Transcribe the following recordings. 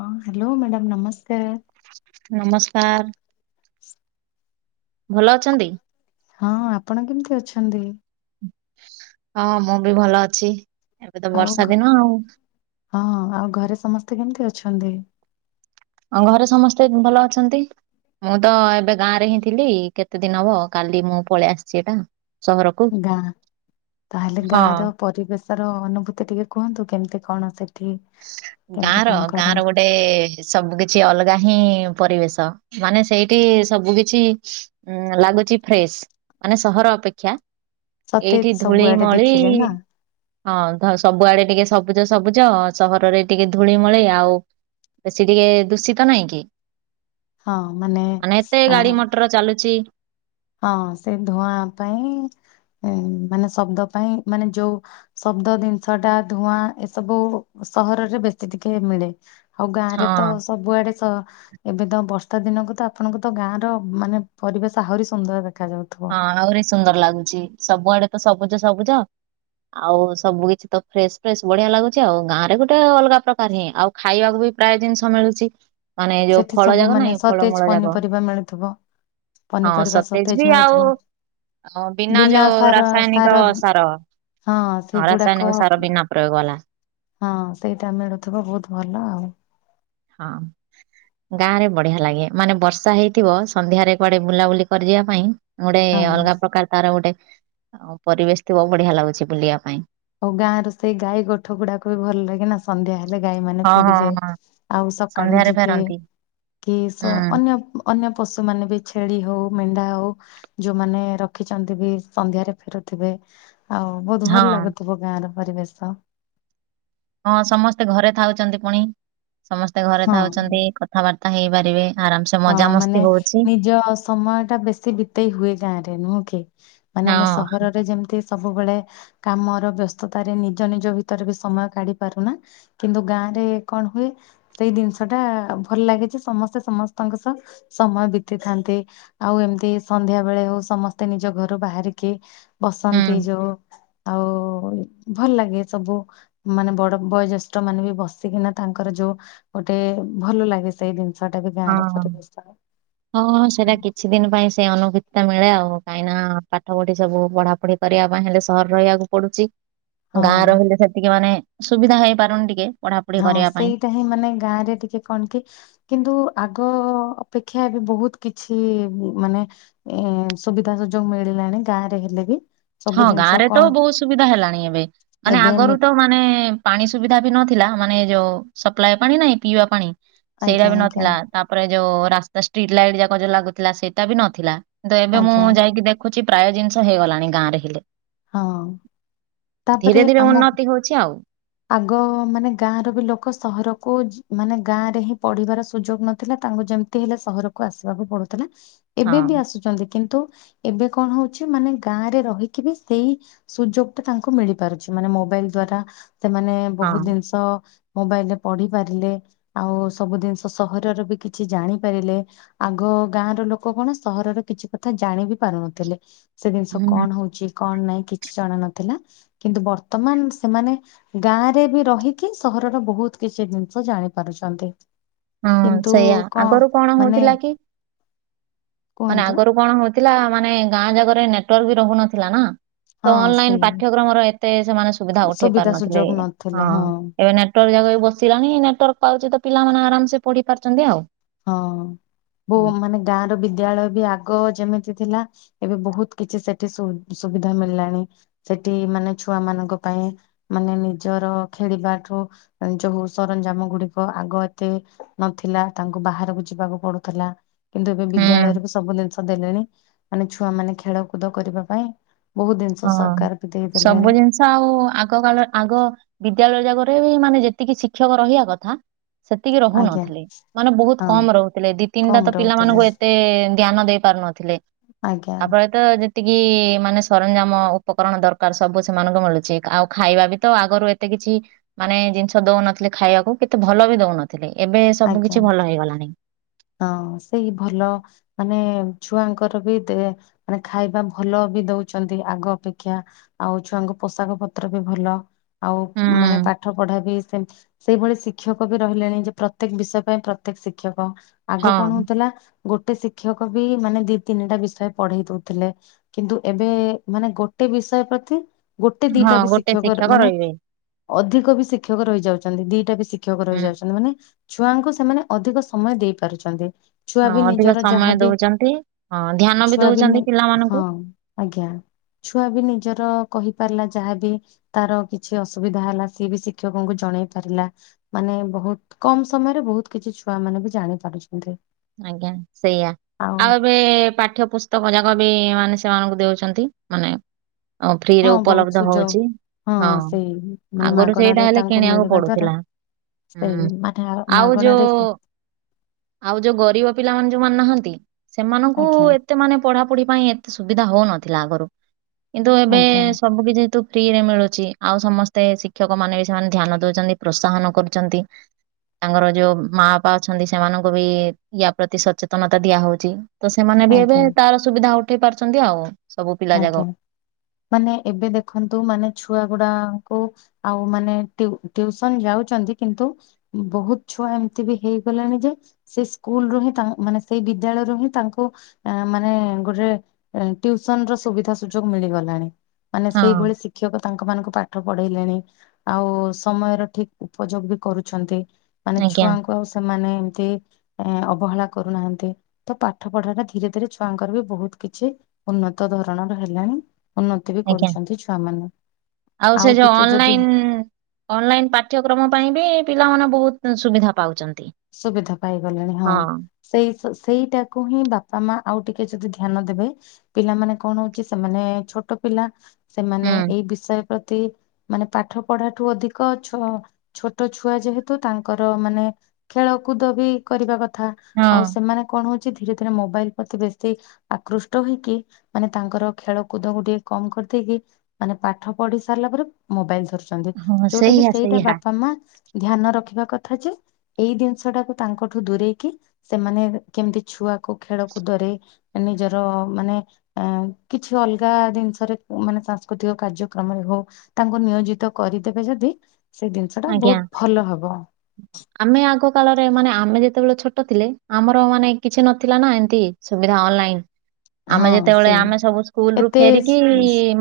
ହଁ hello madam ନମସ୍କାର। ନମସ୍କାର। ଭଲ ଅଛନ୍ତି? ହଁ ଆପଣ କେମିତି ଅଛନ୍ତି? ହଁ ମୁଁ ବି ଭଲ ଅଛି ଏବେ ତ ଆଉ ବର୍ଷା ଘ- ଦିନ ଆଉ। ହଁ ଆଉ ଘରେ ସମସ୍ତେ କେମିତି ଅଛନ୍ତି? ଅଁ ଘରେ ସମସ୍ତେ ଭଲ ଅଛନ୍ତି। ମୁଁ ତ ଏବେ ଗାଁ ରେ ହିଁ ଥିଲି କେତେ ଦିନ ହବ କାଲି ମୁଁ ପଳେଇ ଆସିଚି ଏଟା। ସହରକୁ। ଗାଁ ତାହେଲେ ହଁ। ଗାଁର ପରିବେଶ ର ଅନୁଭୂତି ଟିକେ କୁହନ୍ତୁ କେମିତି କଣ ସେଠି କେମିତି କଣ କରନ୍ତି? ଟେ ସବୁ କିଛି ଅଲଗା ହିଁ ପରିବେଶ ମାନେ ସେଇଠି ସବୁ କିଛି ଉଁ ଲାଗୁଚି ଫ୍ରେଶ ମାନେ ସହର ଅପେକ୍ଷା। ସତେ ଏଇଠି ସବୁଆଡେ ଧୂଳିମଳି ଦେଖିଲେ ନା। ହଁ ଧ ସବୁଆଡ଼େ ଟିକେ ସବୁଜ ସବୁଜ। ସହରରେ ଟିକେ ଧୂଳିମଳି ଆଉ ବେଶୀ ଟିକେ ଦୂଷିତ ନାଇଁ କି? ମାନେ ଏତେ ଆ, ଗାଡ଼ି ମଟର ଚାଲୁଚି। ହଁ ସେ ଧୂଆଁ ପାଇଁ ମାନେ ଶବ୍ଦ ପାଇଁ ମାନେ ଯୋଉ ଶବ୍ଦ ଦିନିଷଟା ଧୂଆଁ ଏସବୁ ସହରରେ ବେଶୀ ଟିକେ ମିଳେ। ଆଉ ଗାଁ ହଁ ରେ ତ ସବୁଆଡ଼େ ସ ଏବେ ତ ବର୍ଷା ଦିନକୁ ତ ଆପଣଙ୍କୁ ତ ଗାଁ ର ମାନେ ପରିବେଶ ଆହୁରି ସ ସୁନ୍ଦର ଦେଖାଯାଉଥୁ। ହଁ ଆହୁରି ସୁନ୍ଦର ଲାଗୁଚି ସବୁଆଡ଼େ ତ ସବୁଜ ସବୁଜ। ଆଉ ସବୁ କିଛି ତ ଫ୍ରେଶ ଫ୍ରେଶ ବଢ଼ିଆ ଲାଗୁଚି ଆଉ ଗାଁ ରେ ଗୋଟେ ଅଲଗା ପ୍ରକାର ହିଁ ଆଉ ଖାଇବାକୁ ବି ପ୍ରାୟ ଜିନିଷ ମିଳୁଚି। ସେଠି ସବୁ ମାନେ ସତେଜ ଯାକ ପନିପରିବା ମିଳୁଥିବ ପନିପରିବା ସତେଜ ବି ଆଉ ମିଳୁଥିବ। ହଁ ବିନା ଯୋଉ ରାସାୟନିକ ସାର ହଁ ରାସାୟନିକ ସାର ବିନା ପ୍ରୟୋଗ ବାଲା। ହଁ ସେଇଟା ମିଳୁଥିବ ବୋହୁତ ଭଲ ଆଉ। ହଁ। ଗାଁ ରେ ବଢ଼ିଆ ଲାଗେ ମାନେ ବର୍ଷା ହେଇଥିବ ସନ୍ଧ୍ୟାରେ କୁଆଡ଼େ ବୁଲାବୁଲି କରିି ଯିବା ପାଇଁ। ଗୋଟେ ଏ ହଁ। ଅଲଗା ପ୍ରକାର ତାର ଗୋଟେ ପରିବେଶ ଥିବ ବଢ଼ିଆ ଲାଗୁଚି ବୁଲିବା ପାଇଁ। ଆଉ ଗାଁ ର ସେଇ ଗାଈ ଗୋଠ ଗୁଡ଼ାକ ବି ଭଲ ଲାଗେ ନା। ସନ୍ଧ୍ୟା ହେଲେ ଗାଈ ମାନେ ହଁ ହଁ ଫେରିବେ ହଁ ଆଉ ସକାଳୁ ସନ୍ଧ୍ୟାରେ ଯିବେ। ଫେରନ୍ତି କି ହୁଁ ସ ଅନ୍ୟ ଅନ୍ୟ ପଶୁ ମାନେ ବି ଛେଳି ହଉ ମେଣ୍ଢା ହୋଉ। ଯୋଉମାନେ ରଖିଛନ୍ତି ବି ସନ୍ଧ୍ୟାରେ ଫେରୁଥିବେ ଆଉ ବହୁତ ହଁ ଭଲ ଲାଗୁଥିବ ଗାଁ ର ପରିବେଶ। ହଁ ସମସ୍ତେ ଘରେ ଥାଉଛନ୍ତି ପୁଣି ସମସ୍ତେ ଘରେ ହଁ ଥାଉଛନ୍ତି କଥାବାର୍ତ୍ତା ହେଇପାରିବେ। ଆରାମ ସେ ହଁ ମଜାମସ୍ତି ମାନେ ହଉଛି ନିଜ ସମୟଟା ବେଶୀ ବିତେଇ ହୁଏ ଗାଁ ରେ ନୁହେଁ କି। ମାନେ ହଁ ଆମେ ସହରରେ ଯେମତି। ସବୁବେଳେ କାମର ବ୍ୟସ୍ତତାରେ ନିଜ ନିଜ ଭିତରେ ବି ସମୟ କାଢି ପାରୁନା। କିନ୍ତୁ ଗାଁରେ କଣ ହୁଏ ସେଇ ଦିନିଷ ଟା ଭଲ ଲାଗେଜେ ସମସ୍ତେ ସମସ୍ ତାଙ୍କ ସହ ସମୟ ବିତିଥାନ୍ତି। ଆଉ ଏମିତି ସନ୍ଧ୍ୟା ବେଳେ ହଉ ସମସ୍ତେ ନିଜ ଘରୁ ବାହାରିକି ବସନ୍ତି ହୁଁ ଯୋଉ ଆଉ ଭଲ ଲାଗେ ସବୁ। ମାନେ ବଡ ବୟୋଜ୍ୟେଷ୍ଠ ମାନେ ବି ବସିକିନା ତାଙ୍କର ଯୋଉ ଗୋଟେ ଭଲ ଲାଗେ ସେଇ ଦିନ ଛୁଆଟା ବି ଗାଁର। ହଁହଁ ପରିବେଶ। ହଁ ସେରା କିଛି ଦିନ ପାଇଁ ସେ ଅନୁଭୂତି ଏଟା ମିଳେ ଆଉ କାହିଁକି ନା ପାଠ ପୁଠି ସବୁ ପଢା ପଢି କରିବା ପାଇଁ ହେଲେ ସହର ରହିବାକୁ ପଡୁଛି। ଗାଁ ହଁ ରହିଲେ ସେତିକି ମାନେ ସୁବିଧା ହେଇପାରୁନି ଟିକେ। ପଢାପଢି ହଁ କରିବା ପାଇଁ ସେଇଟା ହିଁ ମାନେ ଗାଁ ରେ ଟିକେ କଣ କି କିନ୍ତୁ ଆଗ ଅପେକ୍ଷା ବି ବହୁତ କିଛି ମାନେ ଏ ସୁବିଧା ସୁଯୋଗ ମିଳିଲାଣି ଗାଁରେ ହେଲେ ବି। ହଁ ସବୁ ଗାଁ ଜିନିଷ ରେ ତ କଣ ବହୁତ ସୁବିଧା ହେଲାଣି ଏବେ ମାନେ ଏବେ ଆଗରୁ ନେ ତ ମାନେ ପାଣି ସୁବିଧା ବି ନଥିଲା ମାନେ ଯୋଉ ସପ୍ଲାଏ ପାଣି ନାଇଁ ପିଇବା ପାଣି। ସେଇରା ଆଜ୍ଞା ବି ଆଜ୍ଞା ନଥିଲା ତାପରେ ଯୋଉ ରାସ୍ତା ଷ୍ଟ୍ରିଟ ଲାଇଟ୍ ଯାକ ଯୋଉ ଲାଗୁଥିଲା ସେଇଟା ବି ନଥିଲା। ତ ଏବେ ମୁଁ ଆଜ୍ଞା ଯାଇକି ଦେଖୁଛି ପ୍ରାୟ ଜିନିଷ ହେଇଗଲାଣି ଗାଁରେ ହେଲେ। ହଁ ତାପରେ ଧୀରେ ଧୀରେ ଆମ ଉନ୍ନତି ହଉଛି ଆଉ। ଆଗ ମାନେ ଗାଁର ବି ଲୋକ ସହରକୁ ମାନେ ଗାଁ ରେ ହିଁ ପଢିବାର ସୁଯୋଗ ନଥିଲା ତାଙ୍କୁ ଯେମ ତି ହେଲେ ସହରକୁ ଆସିବାକୁ ପଡୁଥିଲା। ହଁ ଏବେ ବି ଆସୁଛନ୍ତି କିନ୍ତୁ ଏବେ କଣ ହଉଛି ମାନେ ଗାଁରେ ରହିକି ବି ସେଇ ସୁଯୋଗ ଟା ତାଙ୍କୁ ମିଳି ପାରୁଛି ମାନେ ମୋବାଇଲ ଦ୍ଵାରା ସେମାନେ ହଁ ବହୁତ ଜିନିଷ ମୋବାଇଲରେ ପଢି ପାରିଲେ। ଆଉ ସବୁ ଜିନିଷ ସହରର ବି କିଛି ଜାଣିପାରିଲେ। ଆଗ ଗାଁ ର ଲୋକ କଣ ସହରର କିଛି କଥା ଜାଣି ବି ପାରୁନଥିଲେ। ସେ ଜିନିଷ ହୁଁ କଣ ହଉଛି କଣ ନାଇଁ କିଛି ଜଣା ନଥିଲା କିନ୍ତୁ ବର୍ତ୍ତମାନ ସେମାନେ ଗାଁ ରେ ବି ରହିକି ସହରର ବହୁତ କିଛି ଜିନିଷ ଜାଣିପାରୁଛନ୍ତି‌। ହଁ କିନ୍ତୁ ସେଇଆ କଣ ଆଗରୁ ମାନେ ହଉଥିଲା କି ମାନେ କୁହନ୍ତୁ ଆଗରୁ କଣ ହଉଥିଲା ମାନେ ଗାଁ ଜାଗରେ ନେଟୱାର୍କ ବି ରହୁନଥିଲା ନା। ତ ହଁ ଅନଲାଇନ ସେଇ ପାଠ୍ୟକ୍ରମର ଏତେ ସେମାନେ ସୁବିଧା ଉଠେଇ ପାରୁନଥିଲେ। ହଁ ଏବେ ନେଟ ନେଟୱାର୍କ ଜାକ ବି ବସିଲାଣି ନେଟୱାର୍କ ପାଉଛି ତ ପିଲାମାନେ ଆରାମସେ ପଢି ପାରୁଛନ୍ତି ଆଉ। ହଁ ବୋ ହୁଁ ମାନେ ଗାଁ ର ବିଦ୍ୟାଳୟ ବି ଆଗ ଯେମିତି ଥିଲା ଏବେ ବହୁତ କିଛି ସେଠି ସୁବିଧା ମିଳିଲାଣି। ସେଠି ମାନେ ଛୁଆ ମାନଙ୍କ ପାଇଁ ମାନେ ନିଜର ଖେଳିବାଠୁ ଯୋଉ ସରଞ୍ଜାମ ଗୁଡିକ ଆଗ ଏତେ ନଥିଲା। ତାଙ୍କୁ ବାହାରକୁ ଯିବାକୁ ପଡୁଥିଲା କିନ୍ତୁ ଏବେ ବିଦ୍ୟାଳୟରେ ବି ସବୁ ଜିନିଷ ଦେଲେଣି। ମାନେ ଛୁଆ ମାନେ ଖେଳକୁଦ କରିବା ପାଇଁ ବହୁତ ଜିନିଷ ହଁ। ସରକାର ବି ସବୁ ଦେଇଦେଲେଣି। ଜିନିଷ ଆଉ ଆଗ କାଳ ଆଗ ବିଦ୍ୟାଳୟ ଜାଗରେ ବି ମାନେ ଯେତିକି ଶିକ୍ଷକ ରହିବା କଥା ସେତିକି ଆଜ୍ଞା ରହୁନଥିଲେ ମାନେ ବହୁତ ହଁ କମ ରହୁଥିଲେ। ଦି ତିନିଟା ତ କମ ରହୁଥିଲେ ପିଲାମାନଙ୍କୁ ଏତେ ଧ୍ୟାନ ଦେଇ ପାରୁ ନଥିଲେ। ଆଜ୍ଞା ଆପରେ ତ ଯେତିକି ମାନେ ସରଞ୍ଜାମ ଉପକରଣ ଦରକାର ସବୁ ସେମାନଙ୍କୁ ମିଳୁଛି। ଆଉ ଖାଇବା ବି ତ ଆଗରୁ ଏତେ କିଛି ମାନେ ଜିନିଷ ଦଉନଥିଲେ ଖାଇବାକୁ ଏତେ ଭଲ ବି ଦଉନଥିଲେ। ଏବେ ସବୁ ଆଜ୍ଞା କିଛି ଭଲ ହେଇଗଲାଣି। ହଁ ସେଇ ଭଲ ମାନେ ଛୁଆଙ୍କର ବି ଦେ ମାନେ ଖାଇବା ଭଲ ବି ଦଉଛନ୍ତି ଆଗ ଅପେକ୍ଷା। ଆଉ ଛୁଆଙ୍କୁ ପୋଷାକ ପତ୍ର ବି ଭଲ। ଆଉ ମାନେ ହୁଁ ପାଠ ପଢା ବି ସେମତି ସେଇଭଳି ଶିକ୍ଷକ ବି ରହିଲେଣି ଯେ ପ୍ର ପ୍ରତ୍ୟେକ ବିଷୟ ପାଇଁ ପ୍ରତ୍ୟେକ ଶିକ୍ଷକ ଆଗ ହଁ କଣ ହଉଥିଲା? ଗୋଟେ ଶିକ୍ଷକ ବି ମାନେ ଦି ତିନିଟା ବିଷୟ ପଢେଇ ଦଉଥିଲେ। କିନ୍ତୁ ଏବେ ମାନେ ଗୋଟେ ବିଷୟ ପ୍ରତି ଗୋଟେ ହଁ ଦିଟା ବି ଗୋଟେ ଶିକ୍ଷକ ମାନେ ରହିବେ ଅଧିକ ବି ଶିକ୍ଷକ ରହି ଯାଉଛନ୍ତି। ଦିଟା ବି ଶିକ୍ଷକ ହୁଁ ରହିଯାଉଛନ୍ତି ମାନେ ଛୁଆଙ୍କୁ ସେମାନେ ଅଧିକ ସମୟ ଦେଇ ପାରୁଛନ୍ତି। ଛୁଆ ହଁ ବି ଅଧିକ ନିଜର ସମୟ ଯାହାବି ଦଉଛନ୍ତି ହଁ ଧ୍ୟାନ ଛୁଆ ବି ଦଉଛନ୍ତି ହଁ। ପିଲାମାନଙ୍କୁ ଆଜ୍ଞା ଛୁଆ ବି ନିଜର କହିପାରିଲା ଯାହାବି ତାର କିଛି ଅସୁବିଧା ହେଲା ସିଏ ବି ଶିକ୍ଷକଙ୍କୁ ଜଣେଇ ପାରିଲା। ମାନେ ବୋହୁତ କମ ସମୟରେ ବୋହୁତ କିଛି ଛୁଆ ମାନେ ବି ଜାଣି ପାରୁଛନ୍ତି। ଆଜ୍ଞା ସେଇଆ ଆଉ ଏବେ ପାଠ୍ୟ ପୁସ ତକ ଯାକ ବି ମାନେ ସେମାନଙ୍କୁ ଦଉଛନ୍ତି। ମାନେ ଅ ଫ୍ରିରେ ହଁ ବହୁତ ଉପଲବ୍ଧ ସୁଯୋଗ ହଉଛି। ହଁ ସେଇ ମାନେ ଆଗରୁ ସେଇଟା ମାଗଣାରେ ହେଲେ ତାଙ୍କୁ କିଣିବାକୁ ମିଳିବା ଦ୍ଵାରା ପଡୁଥିଲା। ସେଇ ହୁଁ ମାନେ ଆଉ ମାଗଣାରେ ଯୋଉ ଆଉ ଯୋଉ ଗରିବ ପିଲାମାନେ ଯୋଉମାନେ ନାହାନ୍ତି। ସେମାନଙ୍କୁ ଆଜ୍ଞା ଏତେ ମାନେ ପଢାପଢି ପାଇଁ ଏତେ ସୁବିଧା ହଉନଥିଲା ଆଗରୁ କିନ୍ତୁ ଏବେ ଆଜ୍ଞା ସବୁ କି ଯେତୁ ଫ୍ରି ରେ ମିଳୁଛି ଆଉ ସମସ୍ତେ ଶିକ୍ଷକ ମାନେ ବି ସେମାନେ ଧ୍ୟାନ ଦଉଛନ୍ତି ପ୍ରୋତ୍ସାହନ କରୁଛନ୍ତି। ତାଙ୍କର ଯୋଉ ମା ବାପା ଅଛନ୍ତି। ସେମାନଙ୍କୁ ବି ୟା ପ୍ରତି ସଚେତନତା ଦିଆ ହଉଛି ତ ସେମାନେ ବି ଏବେ ଆଜ୍ଞା ତାର ସୁବିଧା ଉଠେଇ ପାରୁଛନ୍ତି ଆଉ। ସବୁ ପିଲା ଯାକ। ଆଜ୍ଞା ମାନେ ଏବେ ଦେଖନ୍ତୁ ମାନେ ଛୁଆ ଗୁଡାଙ୍କୁ ଆଉ ମାନେ ଟିୟୁ ଟିୟୁସନ ଯାଉଛନ୍ତି କିନ୍ତୁ ବୋହୁତ ଛୁଆ ଏମିତି ବି ହେଇଗଲାଣି ଯେ ସେ ସ୍କୁଲ ରୁ ହିଁ ତା ମାନେ ସେଇ ବିଦ୍ୟାଳୟରୁୁ ହିଁ ତାଙ୍କୁ ତା ମାନେ ଗୋଟେ ସନର ସୁବିଧା ସୁଯୋଗ ମିଳିଗଲାଣି ମାନେ ହଁ ସେଇଭଳି ଶିକ୍ଷକ ତାଙ୍କ ମାନଙ୍କୁ ପାଠ ପଢେଇଲେଣି। ଆଉ ସମୟର ଠିକ ଉପଯୋଗ ବି କରୁଛନ୍ତି। ମାନେ ଆଜ୍ଞା ଛୁଆଙ୍କୁ ଆଉ ସେମାନେ ଏମତି ଏ ଅବହେଳା କରୁନାହାନ୍ତି। ତ ପାଠ ପଢାଟା ଧୀରେ ଧୀରେ ଛୁଆଙ୍କର ବି ବୋହୁତ କିଛି ଉନ୍ନତ ଧରଣର ହେଲାଣି। ଉନ୍ନତି ବି ଆଜ୍ଞା କରୁଛନ୍ତି ଛୁଆ ମାନେ ସେ ଆଉ ଯୋଉ ଟିକେ ଯଦି ଅନଲାଇନ ଅନଲାଇନ ପାଠ୍ୟକ୍ରମ ପାଇଁ ବି ପିଲାମାନେ ବୋହୁତ ସୁବିଧା ପାଉଛନ୍ତି। ସୁବିଧା ପାଇଗଲେଣି ହଁ। ସେଇ ସେଇଟାକୁ ହିଁ ବାପା ମା ଆଉ ଟିକେ ଯଦି ଧ୍ୟାନ ଦେବେ ପିଲାମାନେ କଣ ହଉଛି ସେମାନେ ଛୋଟ ପିଲା ସେମାନେ ହୁଁ ଏଇ ବିଷୟରେ ପ୍ରତି ମାନେ ପାଠ ପଢାଠୁ ଅଧିକ ଛୁ ଛୋଟ ଛୁଆ ଯେହେତୁ ତାଙ୍କର ମାନେ ଖେଳକୁଦ ବି କରିବା କଥା ଆଉ ହଁ। ସେମାନେ କଣ ହଉଛି ଧୀରେ ଧୀରେ ମୋବାଇଲ ପ୍ରତି ବେଶୀ ଆକୃଷ୍ଟ ହେଇକି ମାନେ ତାଙ୍କର ଖେଳକୁଦକୁ ଟିକେ କମ କରିଦେଇକି ମାନେ ପାଠ ପଢି ସାରିଲା ପରେ ମୋବାଇଲ ଧର ଛନ୍ତି ହଁ ଯୋଉଟା କି ସେଇଆ ସେଇଟା ସେଇଆ ବାପା ମା ଧ୍ୟାନ ରଖିବା କଥା ଯେ ଏଇ ଜିନିଷ ଟାକୁ ତାଙ୍କଠୁ ଦୂରେଇକି ସେମାନେ କେମିତି ଛୁଆକୁ ଖେଳକୁ ଦରେ ନିଜର ମାନେ ଅ କିଛି ଅଲଗା ଜିନିଷରେ ମାନେ ସାଂସ୍କୃତିକ କାର୍ଯ୍ୟକ୍ରମରେ ହଉ। ତାଙ୍କୁ ନିୟୋଜିତ କରିଦେବେ ଯଦି ସେ ଜିନିଷ ଟା ଆଜ୍ଞା। ବହୁତ ଭଲ ହବ। ଆମେ ଆଗ କାଳରେ ମାନେ ଆମେ ଯେତେବେଳେ ଛୋଟ ଥିଲେ ଆମର ମାନେ କିଛି ନଥିଲା ନା ଏମତି ସୁବିଧା ଅନଲାଇନ। ଆମେ ହଁ ଯେତେବେଳେ ସେଇ ଆମେ ସବୁ ସ୍କୁଲ ରୁ ଏତେ ଫେରିକି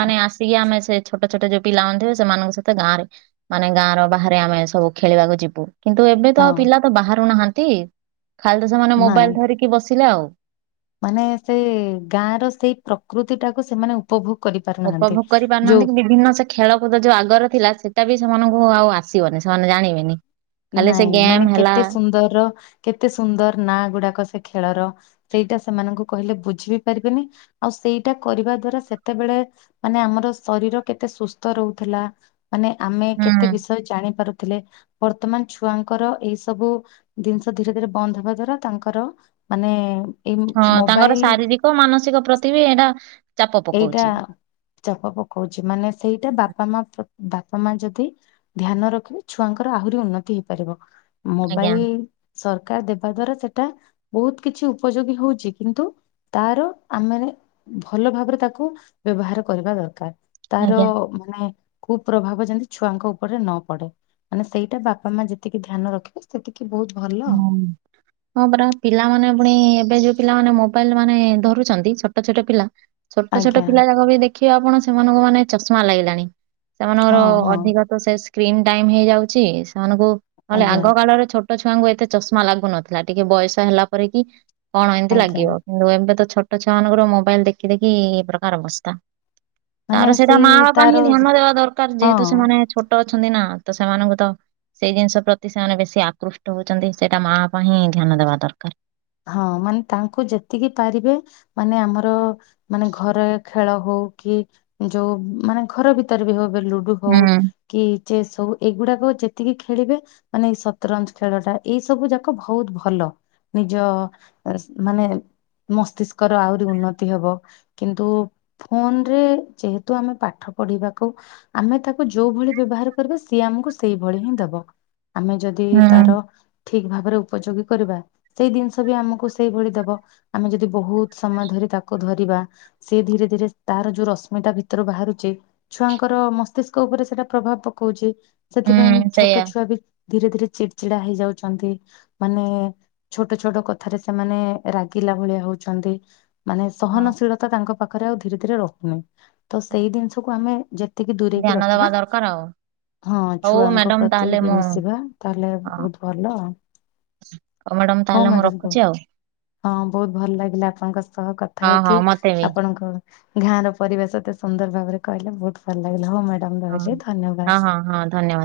ମାନେ ଆସି ସିକୀ ଆମେ ସେ ଛୋଟ ଛୋଟ ଯୋଉ ପିଲାମାନେଥିବ ସେମାନଙ୍କ ସହିତ ଗାଁ ରେ ମାନେ ଗାଁର ବାହାରେ ଆମେ ସବୁ ଖେଳିବାକୁ ଯିବୁ କିନ୍ତୁ ଏବେ ତ ଆଉ ହଁ ପିଲା ତ ବାହାରୁ ନାହାନ୍ତି। ଖାଲି ତ ସେମାନେ ମୋବାଇଲ ନାଇଁ ଧରିକି ବସିଲେ ଆଉ। ମାନେ ସେ ଗାଁ ର ସେଇ ପ୍ରକୃତି ଟାକୁ ସେମାନେ ଉ ପଭୋଗ କରିପାରୁନାହାନ୍ତି ଉପଭୋଗ କରି ପାରୁନାହାନ୍ତି କି ଯୋଉ ବିଭିନ୍ନ ସେ ଖେଳକୁଦ ଯୋଉ ଆଗର ଥିଲା ସେଟା ବି ସେମାନଙ୍କୁ ଆଉ ଆସିବନି ସେମାନେ ଜାଣିବେନି। ଖାଲି ସେ ନାଇଁ ଗେମ୍ ମାନେ ହେଲା କେତେ ସୁନ୍ଦରର କେତେ ସୁନ୍ଦର ନାଁ ଗୁଡାକ ସେ ଖେଳର। ସେଇଟା ସେମାନଙ୍କୁ କହିଲେ ବୁଝି ବିି ପାରିବେନି ଆଉ ସେଇଟା କରିବା ଦ୍ଵାରା ସେତେବେଳେ ମାନେ ଆମର ଶରୀର କେତେ ସୁସ୍ଥ ରହୁଥିଲା। ମାନେ ଆମେ କେତେ ହୁଁ। ବିଷୟ ଜାଣି ପାରୁଥିଲେ। ବର୍ତ୍ତମାନ ଛୁଆଙ୍କର ଏଇ ସବୁ ଜିନିଷ ଧୀରେ ଧୀରେ ବନ୍ଦ ହବା ଦ୍ଵାରା ତାଙ୍କର ମାନେ ଏଇ ହଁ ତାଙ୍କର ମୋବାଇଲ ଶାରୀରିକ ମାନସିକ ପ୍ରତି ବି ଏରା ଏଇଟା ଚାପ ପକଉଛି ମାନେ ସେଇଟା ବାପା ମା ବାପା ମା ଯଦି ଧ୍ୟାନ ରଖିବେ ଛୁଆଙ୍କର ଆହୁରି ଉନ୍ନତି ହେଇପାରିବ। ଆଜ୍ଞା ମୋବାଇଲ ସରକାର ଦେବା ଦ୍ଵାରା ସେଟା ବହୁତ କିଛି ଉପଯୋଗୀ ହଉଛି କିନ୍ତୁ ତାର ଆମ ମାନେ ଭଲ ଭାବରେ ତାକୁ ବ୍ୟବହାର କରିବା ଦରକାର ତାର ଆଜ୍ଞା ମାନେ କୁ ପ୍ରଭାବ ଯେମିତି ଛୁଆଙ୍କ ଉପରେ ନ ପଡେ ମାନେ ସେଇଟା ବାପା ମା ଯେତିକି ଧ୍ୟାନ ରଖିବେ ସେତିକି ବହୁତ ଭଲ। ହଁ। ହଁ ପରା ପିଲାମାନେ ପୁଣି ଏବେ ଯୋଉ ପିଲାମାନେ ମୋବାଇଲ ମାନେ ଧରୁଛନ୍ତି ଛୋଟ ଛୋଟ ପିଲା ଛୋଟ ଛୋଟ ଆଜ୍ଞା। ପିଲା ଯାକ ବି ଦେଖିବେ ଆପଣ ସେମାନଙ୍କୁ ମାନେ ଚଷମା ଲାଗିଲାଣି ସେମାନଙ୍କର ହଁ ହଁ ଅଧିକ ସେ ସ୍କ୍ରିନ୍ ଟାଇମ ହେଇଯାଉଛି ସେମାନଙ୍କୁ ନହେଲେ ଆଜ୍ଞା ଆଗ କାଳ ରେ ଛୋ ଛୁଆଙ୍କୁ ଏତେ ଚଷମା ଲାଗୁନଥିଲା ଟିକେ ବୟସ ହେଲା ପରେ କି କଣ ଏମିତି ଆଜ୍ଞା ଲାଗିବ। କିନ୍ତୁ ଏବେ ତ ଛୋଟ ଛୁଆାନଙ୍କର ମୋବାଇଲ ଦେଖି ଦେଖି ଏଇ ପ୍ରକାର ଅବସ୍ତା। ମାନେ ତାର ସେଇଟା ସେଇ ମା ବାପା ହିଁ ତାର ଧ୍ୟାନ ଦେବା ଦରକାର ଯେହେତୁ ହଁ ସେମାନେ ଛୋ ଟ ଅଛନ୍ତି ନା ତ ସେମାନଙ୍କୁ ତ ସେଇ ଜିନିଷ ପ୍ରତି ସେମାନେ ବେଶୀ ଆକୃ ଟ ହଉଛନ୍ତି ସେଟା ମା ପାଇଁ ହିଁ ଧ୍ୟାନ ଦେବା ଦରକାର। ହଁ ମାନେ ତାଙ୍କୁ ଯେତିକି ପାରିବେ ମାନେ ଆମର ମାନେ ଘରେ ଖେଳ ହଉ କି ଯୋଉ ମାନେ ଘର ଭିତରେ ବି ହଉ ଏ ଲୁଡୁ ହଉ। ହୁଁ କି ଚେସ୍ ସବୁ ଏଇଗୁଡାକ ଯେତିକି ଖେଳିବେ ମାନେ ଏଇ ସତରଞ୍ଜ ଖେଳ ଟା ଏଇ ସବୁ ଯାକ ବହୁତ ଭଲ। ନିଜ ମାନେ ମସ୍ତିଷ୍କ ର ଆହୁରି ଉନ୍ନତି ହବ କିନ୍ତୁ ଫୋନ ରେ ଯେହେତୁ ଆମେ ପାଠ ପଢିବାକୁ ଆମେ ତାକୁ ଯୋଉ ଭଳି ବ୍ୟବହାର କରିବା ସିଏ ଆମକୁ ସେଇଭଳି ହିଁ ଦବ। ଆମେ ଯଦି ତାର ହୁଁ। ଠିକ୍ ଭାବରେ ଉପଯୋଗୀ କରିବା ସେଇ ଜିନିଷ ବି ଆମକୁ ସେଇଭଳି ଦବ ଆମେ ଯଦି ବହୁତ୍ ସମୟ ଧରି ତାକୁ ଧରିବା ସେ ଧୀରେ ଧୀରେ ତାର ଯୋଉ ରଶ୍ମିତା ଭିତରୁ ବାହାରୁଚି। ଛୁଆଙ୍କର ମସ୍ତିଷ୍କ ଉପରେ ସେଟା ପ୍ରଭାବ ପକୋଉଚି। ସେଥିପାଇଁ ହୁଁ ସେଇଆ ଛୋଟ ଛୁଆ ବି ଧୀରେ ଧୀରେ ଚିଡି ଚିଡା ହେଇଯାଉଛନ୍ତି ମାନେ। ଛୋଟ ଛୋଟ କଥାରେ ସେମାନେ ରାଗିଲା ଭଳିଆ ହଉଛନ୍ତି। ମାନେ ହଁ ସହନଶୀଳତା ତାଙ୍କ ପାଖରେ ଆଉ ଧୀରେ ଧୀରେ ରହୁନି। ତ ସେଇ ଜିନିଷକୁ ଆମେ ଯେତିକି ଦୂରେଇକି ଧ୍ୟାନ ଦବା ରଖିବା। ଦରକାର ଆଉ ହଁ ହଉ ଛୁଆଙ୍କ ମ୍ୟାଡାମ ପ୍ରତି ତାହେଲେ ବି ମୁଁ ମିଶିବା ତାଲେ ବହୁତ୍ ଭଲ। ମ୍ୟାଡ଼ାମ ହଉ ତାହେଲେ ମୁଁ ମ୍ୟାଡାମ ବହୁତ ରଖୁଚି ଆଉ। ହଁ ବହୁତ ଭଲ ଲାଗିଲା ଆପଣଙ୍କ ସହ କଥା ହଁ ହଁ ହେଇକି ମତେ ବି ଆପଣଙ୍କ ଘାଁ ର ପରିବେଶ ଏତେ ସୁନ୍ଦର ଭାବରେ କହିଲେ ବହୁତ ଭଲ ଲାଗିଲା ହଁ ମ୍ୟାଡାମ ହଁ ରହିଲି ହଁ ଧନ୍ୟବାଦ। ହଁ ହଁ ଧନ୍ୟବାଦ।